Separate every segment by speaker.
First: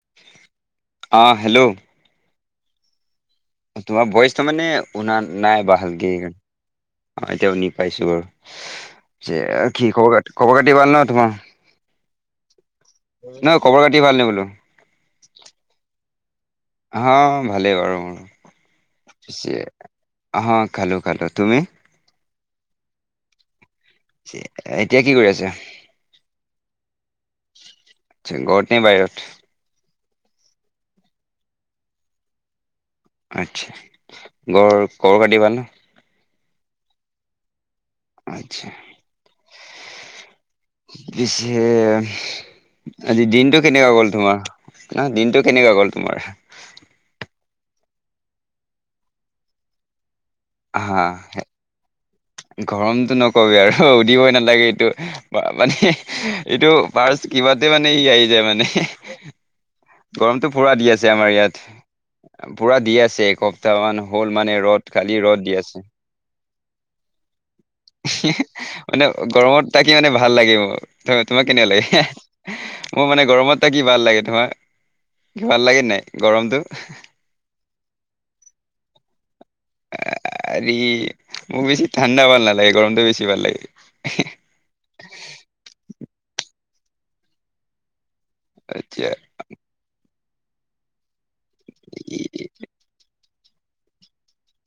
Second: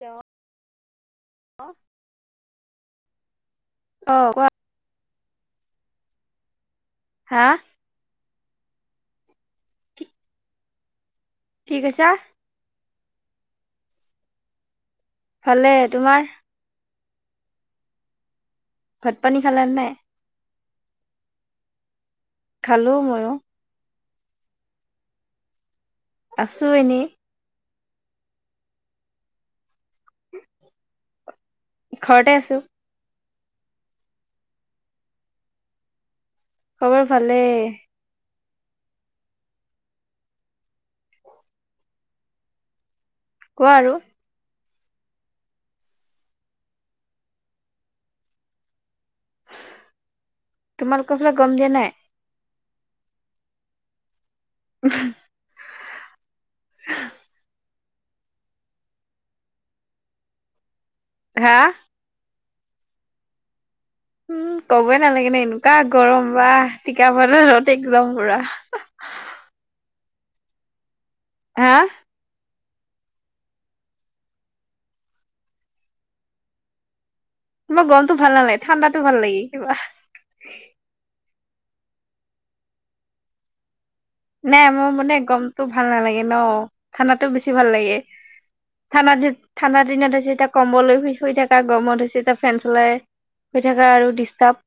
Speaker 1: Hello
Speaker 2: আহ hello তোমাৰ
Speaker 1: অ
Speaker 2: ভইচটো
Speaker 1: কোৱা
Speaker 2: মানে শুনা নাই ভালকে সেইকাৰণে
Speaker 1: হা
Speaker 2: এতিয়া শুনিপাইছো বাৰু যে কি খবৰ ক খবৰ খাটি ভাল ন তোমাৰ
Speaker 1: কি কৈছা
Speaker 2: নহয় খবৰ খাটি ভাল নে বোলো
Speaker 1: ভালে তোমাৰ
Speaker 2: আহ ভালেই বাৰু মোৰ।
Speaker 1: ভাত পানী
Speaker 2: পিছে
Speaker 1: খালা নাই
Speaker 2: আহ খালোঁ খালোঁ তুমি?
Speaker 1: খালো ময়ো।
Speaker 2: এতিয়া কি কৰি আছে?
Speaker 1: আছো এনেই।
Speaker 2: আ ঘৰ নে বাহিৰত
Speaker 1: ঘৰতে আছো
Speaker 2: আচ্ছা ঘৰ কৰবাত দিবানে
Speaker 1: খবৰ ভালেই
Speaker 2: আচ্ছা পিছে [unintelligible] আজি দিনটো
Speaker 1: কোৱা
Speaker 2: কেনেকোৱা
Speaker 1: আৰু
Speaker 2: গ'ল তোমাৰ ন দিনটো কেনেকোৱা গ'ল তোমাৰ
Speaker 1: তোমাৰ
Speaker 2: হা
Speaker 1: কছল গম দে নাই?
Speaker 2: গৰমটো নকবি আৰু সোধিবই নালা লাগে এইটো মানে এইটো পাৰ্চ কিবা ততে মানে ই আহি যায় মানে এহে হে, গৰমটো পুৰা দি আছে আমাৰ
Speaker 1: হা
Speaker 2: ইয়াত। পূৰা দি আছে একপ
Speaker 1: উম ক'বই নালাগে ন এনেকুৱা
Speaker 2: আছে
Speaker 1: গৰম বা টিকা ফতা ৰ'দ একদম
Speaker 2: হি
Speaker 1: পুৰা
Speaker 2: হি মানে গৰমত থাকি মানে ভাল লাগে মোৰ, তোমাক কেনেকোৱা
Speaker 1: হা
Speaker 2: লাগে হে হে? মোৰ মানে গৰমত এটা কি ভাল লাগে তোমাৰ, কি ভাল লাগে নাই গৰমটো?
Speaker 1: মোক গৰমটো ভাল নালাগে, ঠাণ্ডাটো ভাল লাগী।
Speaker 2: এৰি মোক বেছি ঠাণ্ডা ভাল নালাগে, গৰমটো বেছি ভাল লাগে।
Speaker 1: নাই মোৰ মানে গৰমটো ভাল নালাগে ন, ঠাণ্ডাটো বেছি ভাল লাগে।
Speaker 2: আচ্ছা
Speaker 1: ঠাণ্ডা দিন ঠাণ্ডা দিনত আছে এতিয়া কম্বলৈ শুই থাক। এটা গৰমত হৈছে এটা ফেন চলাই, হৈ থকা আৰু ডিষ্টাৰ্ব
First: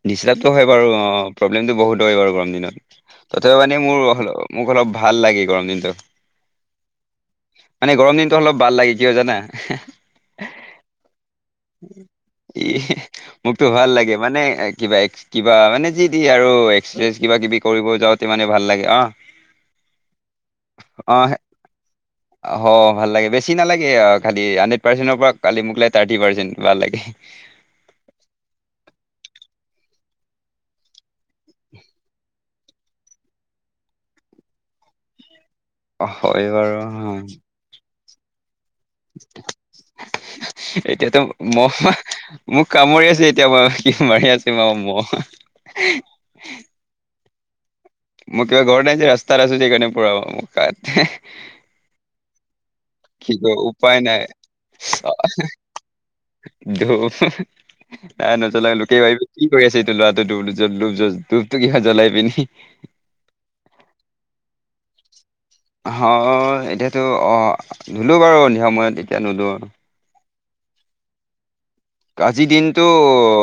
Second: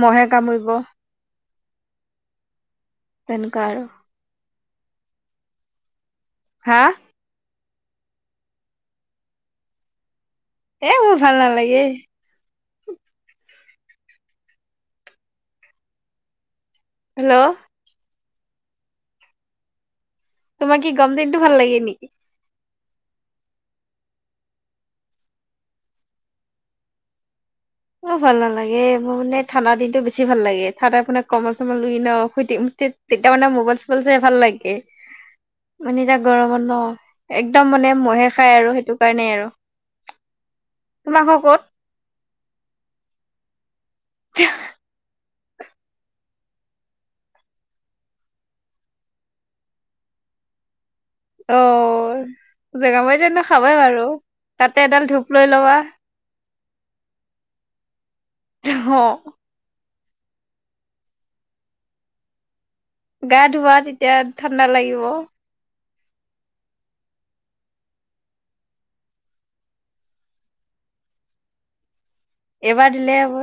Speaker 1: মহে
Speaker 2: ডিষ্টাবটো হয়
Speaker 1: কামুৰিব
Speaker 2: বাৰু অ প্ৰব্লেমটো বহুত হয় বাৰু গৰম দিনত। তথাপি
Speaker 1: তেনেকুৱা
Speaker 2: মানে
Speaker 1: আৰু
Speaker 2: মোৰ মোক অলপ ভাল লাগে গৰম দিনটো।
Speaker 1: হা!
Speaker 2: মানে গৰম দিনটো অলপ ভাল লাগে কিয় জানা?
Speaker 1: এ মোৰ ভাল নালাগে।
Speaker 2: ই মোকতো ভাল লাগে মানে কিবা কিবা মানে যি দি আৰু কিবা
Speaker 1: হেল্ল'
Speaker 2: কিবি কৰিব যাওঁতে মানে ভাল লাগে অ।
Speaker 1: তোমাক কি গৰম
Speaker 2: অ
Speaker 1: দিনটো ভাল লাগে নেকি?
Speaker 2: অ ভাল লাগে বেছি নালাগে আহ খালি হাণ্ড্ৰেড পাৰ্চেণ্টৰ পৰা কালি মোক এটা টি পাৰ্চেন ভাল লাগে।
Speaker 1: অ ভাল নালাগে মোৰ মানে ঠাণ্ডা দিনটো বেছি ভাল লাগে, ঠাণ্ডা আপোনাক কমল চম্বল লুই ন শুই থাকিম। তেত তেতিয়া মানে মোবাইল চোবাইল চাই ভাল লাগে। মানে
Speaker 2: অ
Speaker 1: এতিয়া
Speaker 2: হয়
Speaker 1: গৰমত ন
Speaker 2: বাৰু অ।
Speaker 1: একদম মানে মহে খাই আৰু সেই
Speaker 2: এতিয়াতো
Speaker 1: তোমাক আকৌ
Speaker 2: ম মোক কামৰি আছে এতিয়া মাৰ কি মাৰি আছে মাৰ মহ। মোক কিবা ঘৰ নাই যে ৰাস্তাত আছো যে কনে পুৰা মহ খায়।
Speaker 1: অ। জেগামাৰী
Speaker 2: কি
Speaker 1: তেনে
Speaker 2: ক
Speaker 1: খাবেই
Speaker 2: উপায়
Speaker 1: বাৰু,
Speaker 2: নাই
Speaker 1: তাতে এডাল ধূপ লৈ ল'বা।
Speaker 2: ধূপ নজলা লোকে
Speaker 1: অ
Speaker 2: ভাবি কি কৰি আছে? ল ডুবুব [inaudible] ধূপটো কহা জ্বলাই পিনি
Speaker 1: গা ধোৱা তেতিয়া ঠাণ্ডা লাগিব।
Speaker 2: অ এতিয়াতো অ ধুলো বাৰু সন্ধিয়া সময়ত এতিয়া নোধো। আজিৰ দিনটো
Speaker 1: এবাৰ দিলে হ'ব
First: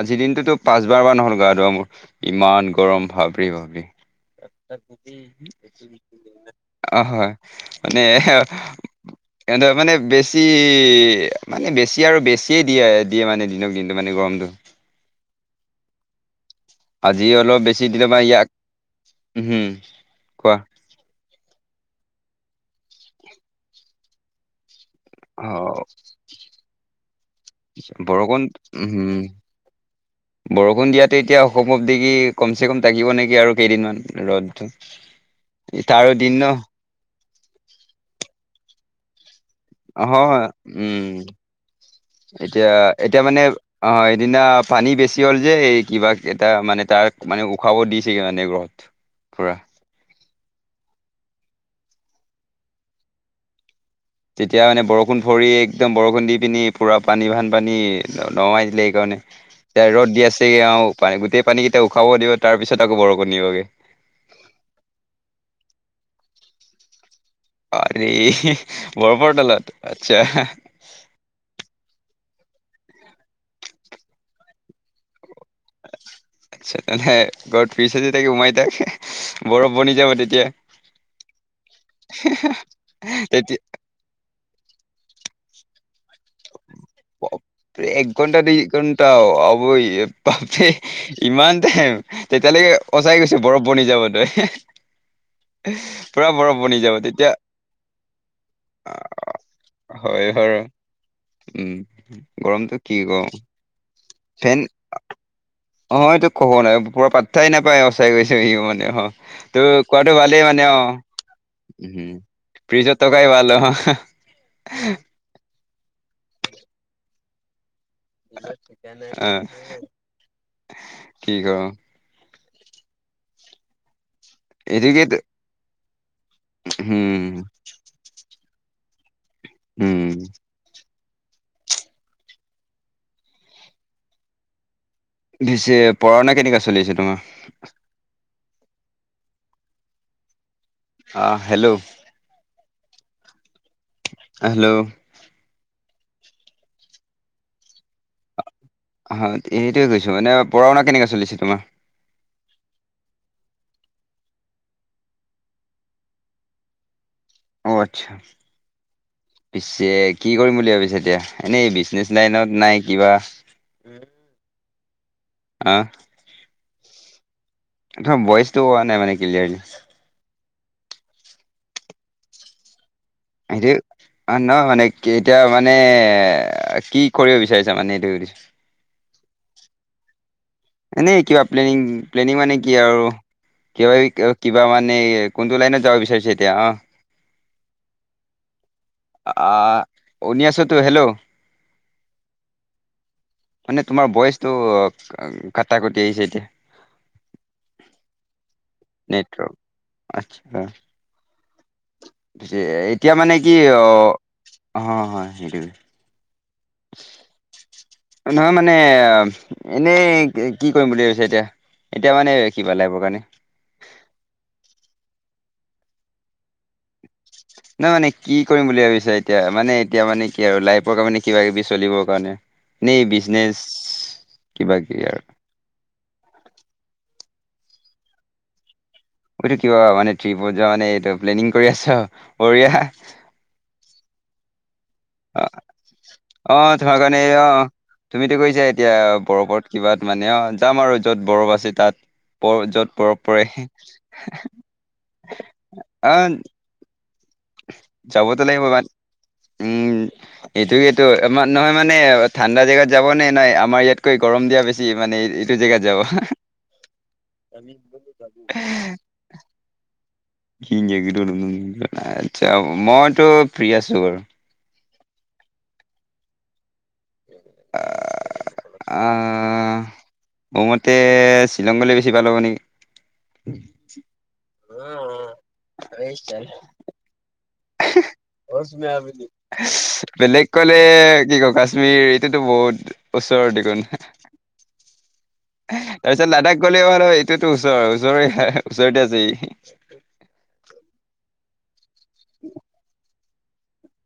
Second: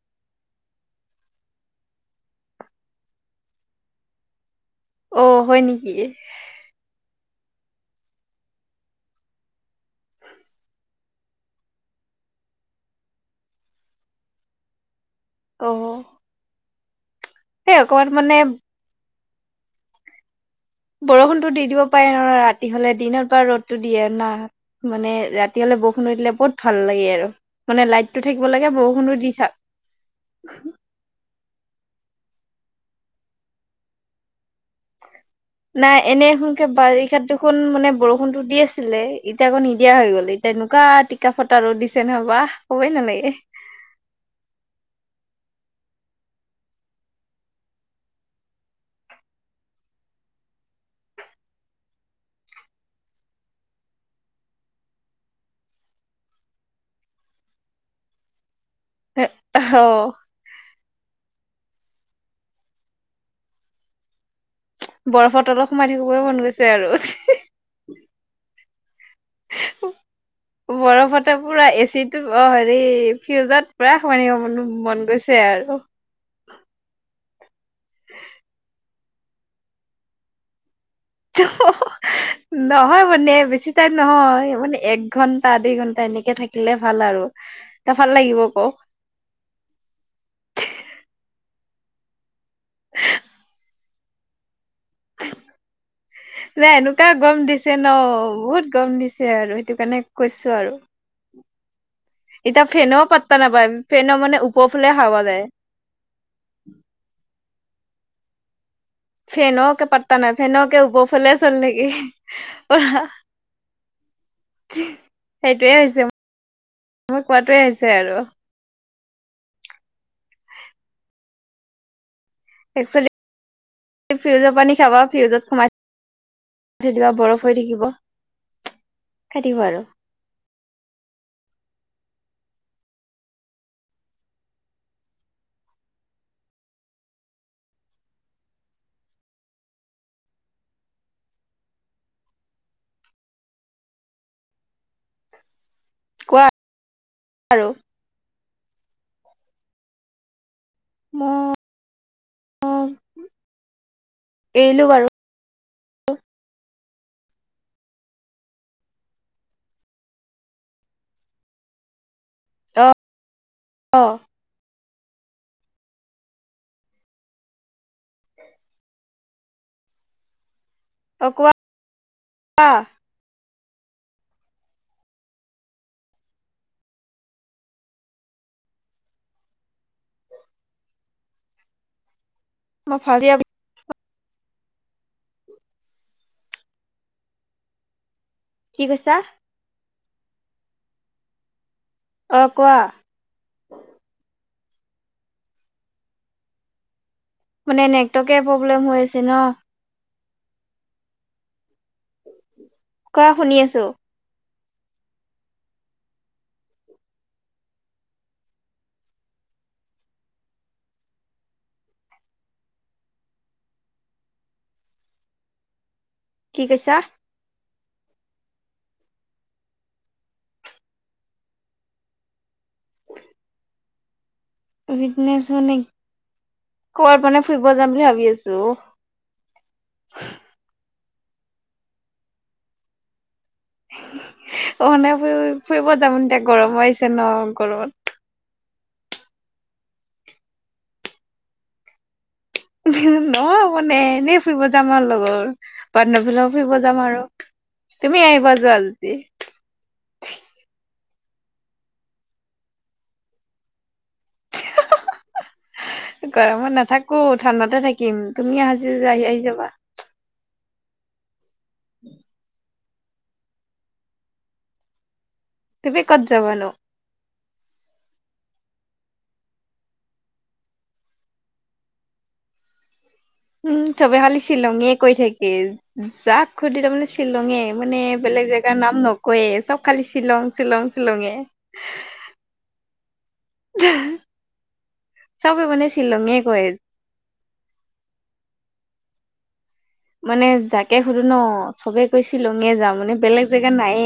Speaker 2: আজি দিনটোতো পাঁচবাৰ বাৰ হ'ল গা ধোৱা মোৰ, ইমান গৰম ভাবৰি ভাবি।
Speaker 1: অ হয় নেকি
Speaker 2: অ হয়, মানে এ মানে বেছি মানে বেছি, আৰু বেছি। কেই দিয়ে দিয়ে মানে দিনক দিনটো মানে গৰমটো।
Speaker 1: আহ।
Speaker 2: আজি অলপ বেছি দিলে বা ইয়াক হুম, কোৱা। [unintelligible]
Speaker 1: বৰষুণতটো দি দিব পাৰে ন ৰাতি হলে দিনত বা ৰ'দো দিয়ে না। মানে ৰাতি হলে
Speaker 2: অ'
Speaker 1: বৰষুণো দিলে বহুত ভাল লাগে আৰু, মানে লাইটটো
Speaker 2: বৰষুণ
Speaker 1: থাকিব লাগে বৰষুণো
Speaker 2: উম
Speaker 1: দি থাক।
Speaker 2: বৰষুণ দিয়াতে এতিয়া অসম [inaudible] অব্ধি কি কম চে কম থাকিব নেকি আৰু কেইদিনমান ৰ'দ।
Speaker 1: নাই এনে সকে বাৰিষা দেখোন মানে বৰষুণতো দি আছিলে। এতিয়া আকৌ নিদিয়া হৈ গ'ল।
Speaker 2: হয়
Speaker 1: এতিয়া এনেকুৱা
Speaker 2: উম
Speaker 1: টিকা ফটা ৰ'দ দিছে নহবা কবই নালাগে।
Speaker 2: দিনা পানী বেছি হ'ল। যে কিবা এটা মানে তাক মানে উশাব দিছেগে মানে ঘৰত পুৰা। তেতিয়া মানে বৰষুণ ভৰি একদম বৰষুণ দি পিনি পুৰা পানী ভান পানী নমাই দে সেইকাৰণে
Speaker 1: অ
Speaker 2: ৰ'দ দি আছে আৰু পানে গোটেই। পানীকেইটা উখাব দিব তাৰ পিছত আকৌ বৰষুণ দিবগে।
Speaker 1: বৰফত অলপ সোমাই থাকিব মন গৈছে আৰু।
Speaker 2: আৰে বৰফৰ তলত আচ্ছা
Speaker 1: বৰফতে পুৰা এচি। অ হেৰি ফিউজত পায় সমান মন গৈছে আৰু।
Speaker 2: আচ্ছা তেনে ঘৰত পিচ তাকে উমাই থাক বৰফ বনি যাব তেতিয়া।
Speaker 1: নহয় মানে
Speaker 2: তেতিয়া
Speaker 1: বেছি টাইমই নহয়। মানে এক ঘণ্টা দুই ঘণ্টা এনেকে থাকিলে ভাল আৰু। ত
Speaker 2: এক
Speaker 1: ভাল
Speaker 2: ঘণ্টা
Speaker 1: লাগিব
Speaker 2: দুই
Speaker 1: ক
Speaker 2: ঘণ্টা অবৈ পাপ ইমান টাইম। তেতিয়ালৈকে সওচাই গৈছে বৰফ বনি যাব তয়।
Speaker 1: [inaudible] নাই
Speaker 2: যাব
Speaker 1: এনেকুৱা
Speaker 2: তেতিয়া
Speaker 1: গম দিছে ন বহুত গম দিছে আৰু সেইটো কাৰণে
Speaker 2: হয়
Speaker 1: কৈছো।
Speaker 2: হয়
Speaker 1: বাৰু।
Speaker 2: উম।
Speaker 1: এতিয়া
Speaker 2: গৰমটো কি
Speaker 1: ফেনও
Speaker 2: কম
Speaker 1: পাত্তা নাপায় ফেন মানে ওপৰফালে হাৱা যায়।
Speaker 2: অ এইটো ক'ব নাই পুৰা পাত্থাই নাপায় সচাই গৈছোহি মানে আৰু। [unintelligible] অ ত
Speaker 1: ফেনকে
Speaker 2: কোৱাটো
Speaker 1: পাত্তা নাই
Speaker 2: ভালেই মানে অ,
Speaker 1: ফেনকে ওপৰফালে চলি
Speaker 2: উ
Speaker 1: থাকে পুৰা
Speaker 2: ফ্ৰিজত থকাই ভাল অ।
Speaker 1: সেইটোয়ে হৈছে, মই কোৱাটোৱে হৈছে আৰু।
Speaker 2: আহ কি কম
Speaker 1: একচলি। ফিউজৰ পানী খাবা
Speaker 2: এইটোকেতো
Speaker 1: ফ্ৰীউজত সোমাই তেতিয়া
Speaker 2: উম
Speaker 1: বৰফ হৈ থাকিব। খাই থাকিবা আৰু
Speaker 2: উম। পিছে পঢ়া শুনা কেনেকা চলি আছে তোমাৰ। আহ হেল্ল'। হেল্ল'।
Speaker 1: কোৱা, আৰু।
Speaker 2: আহ সেইটোয়ে কৈছো এনে পঢ়া শুনা কেনেকে চলিছে
Speaker 1: মই
Speaker 2: তোমাৰ।
Speaker 1: এৰিলো বাৰু।
Speaker 2: অ আচ্ছা। পিছে কি কৰিম বুলি ভাবিছে এতিয়া এনেই বিজনেচ লাইনত নাই
Speaker 1: অ
Speaker 2: কিবা।
Speaker 1: অ।
Speaker 2: আহ। তাৰ ভইচটো হোৱা নাই মানে ক্লিয়াৰলি।
Speaker 1: অকৱ। [unintelligible]
Speaker 2: সটো অ নহ মানে এতিয়া মানে কি কৰিব বিচাৰিছা মানে এইটো হুদিছো। [unintelligible]
Speaker 1: [inaudible]
Speaker 2: এনেই
Speaker 1: মই ফাৰ্ষ্ট ইয়েৰ
Speaker 2: কিবা মানে কোনটো লাইনত যাব বিচাৰিছে এতিয়া অ।
Speaker 1: কি কৈছা?
Speaker 2: আহ উ শুনি আছ টো হেল্ল'
Speaker 1: অ কোৱা
Speaker 2: মানে তোমাৰ ভইচটো কটা কটি আহিছে এতিয়া।
Speaker 1: মানে নেটৱৰ্কে প্ৰব্লেম হৈ আছে ন।
Speaker 2: নেটৱৰ্ক আচ্ছা এতিয়া
Speaker 1: কোৱা
Speaker 2: মানে কি
Speaker 1: শুনি আছো।
Speaker 2: অ অ হয় সেইটোৱে [inaudible] নহয় মানে এনেই কি কৰিম বুলি ভাবিছে এতিয়া এতিয়া মানে কিবা লাগিব কাৰণে
Speaker 1: [inaudible] কি কৈছা
Speaker 2: নহয় মানে কি কৰিম বুলি ভাবিছা এতিয়া মানে এতিয়া মানে কি আৰু লাইফৰ কাৰে কিবা কিবি চলিবৰ কাৰণে [unintelligible] এনেই বিজনেছ
Speaker 1: নেছ মানে কৰাত মানে ফুৰিব যাম বুলি ভাবি আছো অ
Speaker 2: এইটো কিবা মানে ট্ৰিপত যোৱা মানে এইটো প্লেনিং কৰি আছ বহিয়া
Speaker 1: অহনে ফুৰি ফুৰিব যাম এতিয়া
Speaker 2: অ
Speaker 1: গৰমো
Speaker 2: তোমাৰ
Speaker 1: আহিছে
Speaker 2: কাৰণে
Speaker 1: ন
Speaker 2: অ
Speaker 1: গৰমত
Speaker 2: তুমিতো কৈছা এতিয়া বৰফত কিবা মানে অ যাম আৰু য'ত বৰফ আছে তাত বৰ য'ত বৰফ
Speaker 1: ন
Speaker 2: পৰে
Speaker 1: মানে ন এনেই ফুৰিব যাম আৰু লগৰ
Speaker 2: আহ
Speaker 1: বান্ধৱীবিলাকো ফুৰিব যাম আৰু তুমি
Speaker 2: যাবতো
Speaker 1: আহিবা
Speaker 2: লাগিব
Speaker 1: যোৱা
Speaker 2: বাট
Speaker 1: যদি।
Speaker 2: উম এইটো ত নহয় মানে ঠাণ্ডা জেগাত যাব নে নহ আমাৰ ইয়াত গৰম দিয়া বেছি মানে এইটো জেগাত যাব।
Speaker 1: গৰমত নাথাকো য আহি আহি যাবা
Speaker 2: আচ্ছা মইতো ফ্ৰী আছো বাৰু
Speaker 1: তুমি ক'ত যাবানো?
Speaker 2: আহ মোৰ মতে শ্বিলঙলৈ বেছি ভাল হব নেকি?
Speaker 1: উম চবে খালি শ্বিলঙয় কৈ থাকে যাক শুদিলো তাৰমানে শ্বিলঙে। মানে বেলেগ জেগাৰ নাম নকয়ে চব খালি
Speaker 2: বেলেগ
Speaker 1: শ্বিলং
Speaker 2: ক'লে
Speaker 1: শ্বিলং শ্বিলঙে।
Speaker 2: কি ক কাশ্মীৰ এইটোতো বহুত ওচৰৰ দেকোন
Speaker 1: চবে
Speaker 2: তাৰ
Speaker 1: মানে
Speaker 2: পিছত
Speaker 1: শ্বিলঙে
Speaker 2: লাডখ
Speaker 1: কয়
Speaker 2: গ'লেও হ'ল এইটোত ওচৰ ওচৰ ওচৰতে আছে।
Speaker 1: মানে যাকে সুধো ন চবে কৈ শ্বিলঙীয়ে যাম মানে বেলেগ জেগা নায়ে।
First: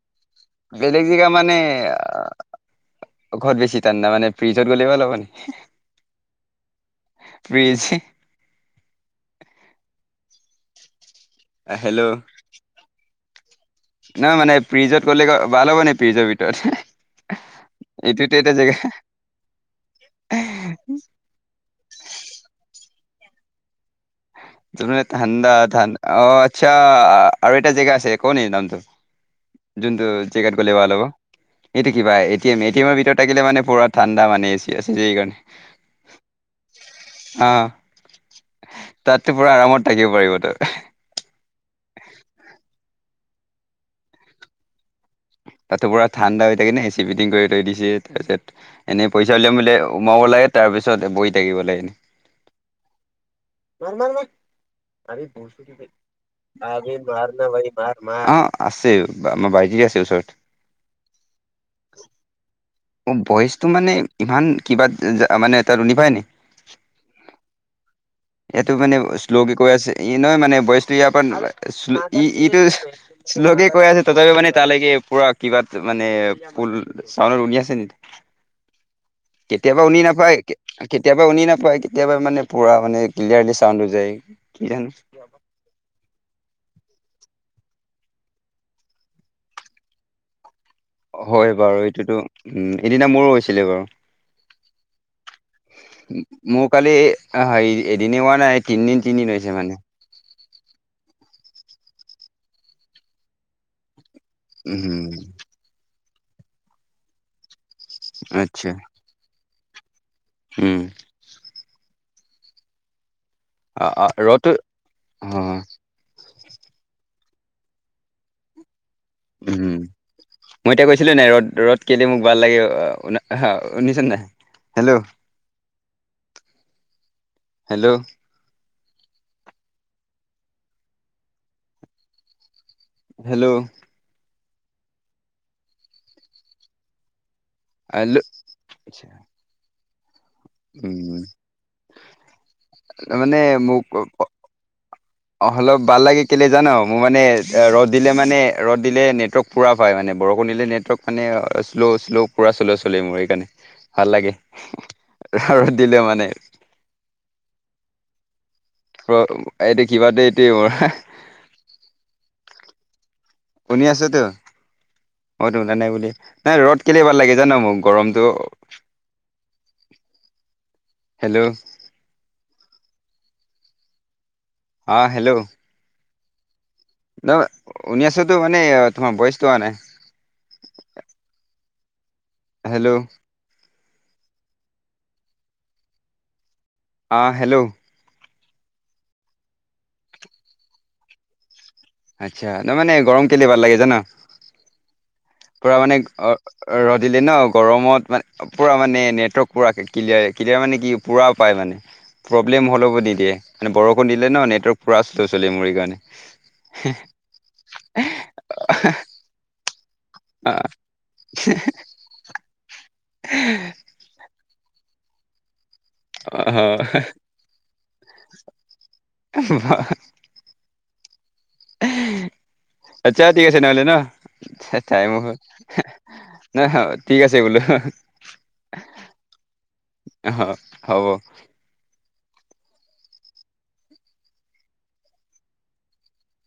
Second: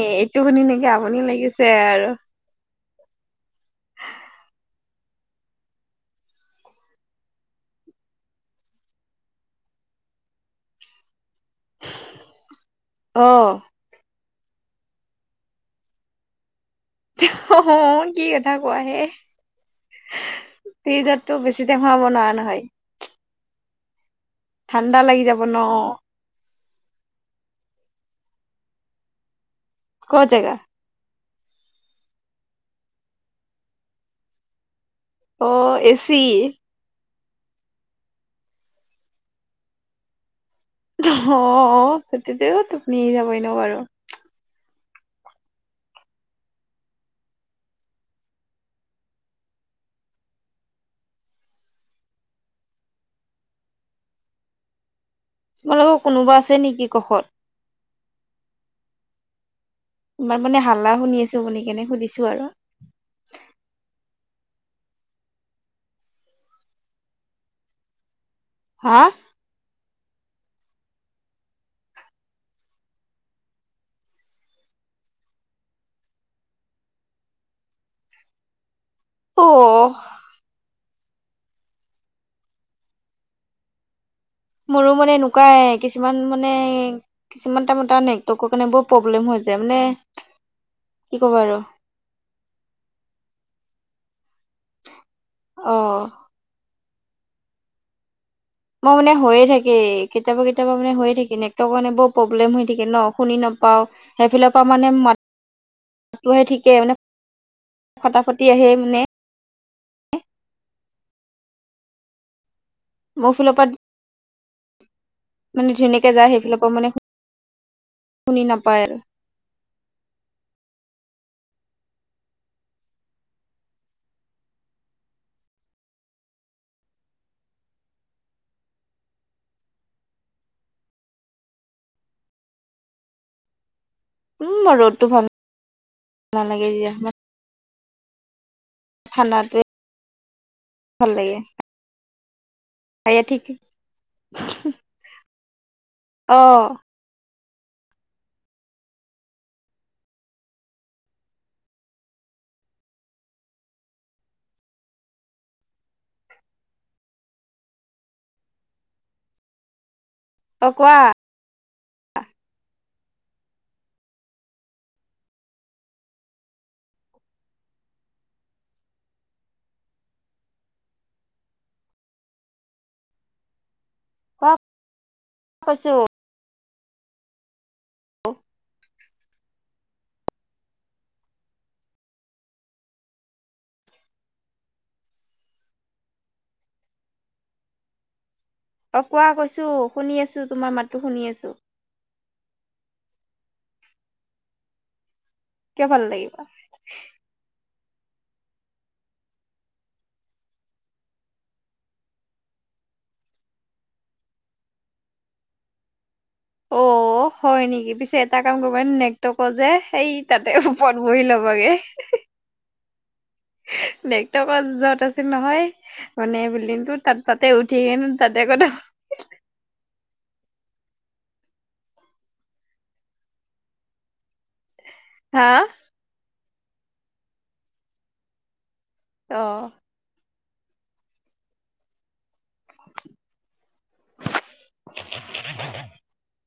Speaker 1: শুনি নেকি
Speaker 2: বেলেগ
Speaker 1: আমনি
Speaker 2: জেগা মানে
Speaker 1: লাগিছে আৰু
Speaker 2: ঘৰত বেছি ঠান্ডা মানে ফ্ৰিজত গ'লে ভাল হ ফ্ৰীজ আহ হেল্ল'
Speaker 1: অ
Speaker 2: নহয় মানে ফ্ৰিজত গ'লে ভাল হ'ব নে ফ্ৰিজৰ ভিতৰত।
Speaker 1: অ কি
Speaker 2: এইটোতো এটা
Speaker 1: কথা
Speaker 2: জেগা
Speaker 1: কোৱা হে? ফ্ৰীজত টো বেছি টাইম সোমাব নোৱাৰা নহয়। লাগি যাব
Speaker 2: ঠাণ্ডা
Speaker 1: ন
Speaker 2: ঠান অ আৰ্টচা আৰু এটা জেগা আছে। কও নি নামটো জুনটো
Speaker 1: ক'ত
Speaker 2: জেগাত
Speaker 1: জেগা
Speaker 2: গলে ভাল হব। এইটো কিবা এট এম এ টি এমৰ ভিতৰত থাকিলে মানে পুৰা ঠাণ্ডা মানে। এচি আছে যে সেইকাৰণে
Speaker 1: অ এচি
Speaker 2: অ তাতো পুৰা আৰামত থাকিব পাৰিব তই।
Speaker 1: অ সেইটোটোও টোপনি আহ যাবই ন
Speaker 2: তাতো পুৰা ঠাণ্ডা হৈ থাকে নে চি পিটিং কৰি থৈ দিছে তাৰ পিছত এনেই পইচা উলিয়াম সোমাব লাগে তাৰ পিছত বহি থাকিব লাগে।
Speaker 1: [unintelligible]
Speaker 2: মাৰ মাৰ আমি বছোমি
Speaker 1: তোমালোকৰ কোনোবা আছে নেকি কাষত
Speaker 2: মাৰ ন ভাই মাৰ মাৰ আছে বা মই বাইকে আছে। ওচৰত
Speaker 1: ইমান মানে হাল্লা শুনি আছোঁ শুনি কেনে সুধিছোঁ আৰু।
Speaker 2: অ ভইচটো মানে ইমান কিবা মানে এটা শুনি পায় নে।
Speaker 1: [inaudible]
Speaker 2: ইয়াতো
Speaker 1: হা
Speaker 2: মানে শ্লকে কৈ আছে। ই নহয় মানে বইচটো ইয়াৰ পৰা শ্ল' ই ইটো শ্লকে কৈ আছে তথাপি মানে তালৈকে। [unintelligible] পুৰা কিবাত মানে ফুল চাউনত শুনি আছে নি।
Speaker 1: অ
Speaker 2: কেতিয়াবা শুনি নাপায় কেতিয়াবা শুনি নাপায় কেতিয়াবা মানে পুৰা মানে। ক্লিয়াৰলি চাউণ্ড টো যায়। কি জানো
Speaker 1: মোৰো মানে এনেকুৱাই কিছুমান মানে। কিছুমান টাইমত নেটৱৰ্কৰ কাৰণে বৰ প্ৰব্লেম হৈ যায় মানে। কি ক'বা
Speaker 2: হয়
Speaker 1: আৰু
Speaker 2: বাৰু এইটোতো উম এদিনা মোৰো হৈছিলে বাৰু।
Speaker 1: অ
Speaker 2: মোৰ কালি হেৰি এদিন এদিন হোৱা নাই তিনি
Speaker 1: মই
Speaker 2: দিন
Speaker 1: মানে
Speaker 2: তিনি দিন
Speaker 1: হৈয়ে
Speaker 2: হৈছে
Speaker 1: থাকে
Speaker 2: মানে।
Speaker 1: কেতিয়াবা কেতিয়াবা মানে হৈয়ে থাকে। নেটৱৰ্ক কাৰণে বৰ প্ৰব্লেম হৈ থাকে ন শুনি নাপাওঁ। সেইফালৰ পৰা মানে
Speaker 2: উম
Speaker 1: মাত মাতটোহে ঠিকেই মানে। ফটাফটি আহে
Speaker 2: আচ্ছা
Speaker 1: মানে।
Speaker 2: উম।
Speaker 1: মোৰ ফালৰ পৰা
Speaker 2: ৰ'দটো অ
Speaker 1: মানে ধুনীয়াকে যায় সেই। সেইফালৰ পৰা মানে শুনি নাপায় আৰু।
Speaker 2: উম মই এতিয়া কৈছিলোঁ নাই ৰ'দ ৰ'দ কেলে মোক ভাল লাগে আহ শুনিছা নে নাই। হেল্ল'।
Speaker 1: [inaudible]
Speaker 2: হেল্ল'। হেল্ল'।
Speaker 1: উম মই ৰ'দটো ভাল নালাগে দিয়া।
Speaker 2: হেল্লো।
Speaker 1: খানাটোৱে। ভাল
Speaker 2: উম
Speaker 1: লাগে। এয়া
Speaker 2: মানে
Speaker 1: ঠিক
Speaker 2: মোক। অলপ ভাল লাগে
Speaker 1: অ
Speaker 2: কেলে জান মোৰ মানে। ৰ'দ দিলে মানে ৰ'দ দিলে নেটৱৰ্ক পুৰা পাই। মানে বৰষুণ দিলে নেটৱৰ্ক মানে শ্ল' শ্ল' পুৰা। [unintelligible] শ্ল চলি মোৰ এইকাৰণে ভাল লাগে আৰু দিলে মানে।
Speaker 1: [inaudible]
Speaker 2: ৰ এতিয়া কিবাতে এইটোৱেই।
Speaker 1: কোৱা অ।
Speaker 2: শুনি আছ ত। মইটো শুনা নাই বুলি নাই ৰ'দ কেলে ভাল লাগে জানো মোক গৰমটো। হেল্ল'।
Speaker 1: কোৱা
Speaker 2: অ হেল্ল'।
Speaker 1: কৈছো
Speaker 2: না শুনি আছটো মানে তোমাৰ ভয়েছটো আহা নাই। হেল্ল'। অ হেল্ল'।
Speaker 1: অ কোৱা কৈছোঁ শুনি আছোঁ তোমাৰ মাতটো শুনি আছোঁ।
Speaker 2: আচ্ছা ত মানে গৰম কেলে বাৰ লাগে জান। [unintelligible] পূৰা
Speaker 1: কিয়
Speaker 2: মানে
Speaker 1: ভাল
Speaker 2: ৰ
Speaker 1: লাগিব
Speaker 2: ৰ'দ দিলে ন গৰমত। মানে পূৰা মানে নেটৱৰ্ক পূৰা ক্লিয়াৰ ক্লিয়াৰ মানে কি পুৰাও পায় মানে। প্ৰব্লেম হ'লে হ'ব নিদিয়ে মানে বৰষুণ দিলে ন নেটৱৰ্ক পুৰা শ্ল' চলে মোৰ এইকাৰণে।
Speaker 1: অ হয় নেকি পিছে এটা কাম কৰিব নেটৱৰ্কৰ যে। সেই
Speaker 2: অ
Speaker 1: তাতে ওপৰত বহি ল'বাগে নেটৱৰ্ক। ক যত আছিল নহয়। মানে
Speaker 2: অ
Speaker 1: বুলি তাত তাতে উঠি কিনো তাতে কথা
Speaker 2: আচ্ছা ঠিক আছে নহ'লে ন টাইম হৈ
Speaker 1: হা
Speaker 2: গল [unintelligible] না হা ঠিক আছে বোলো
Speaker 1: আহ
Speaker 2: হ হব।
Speaker 1: [inaudible]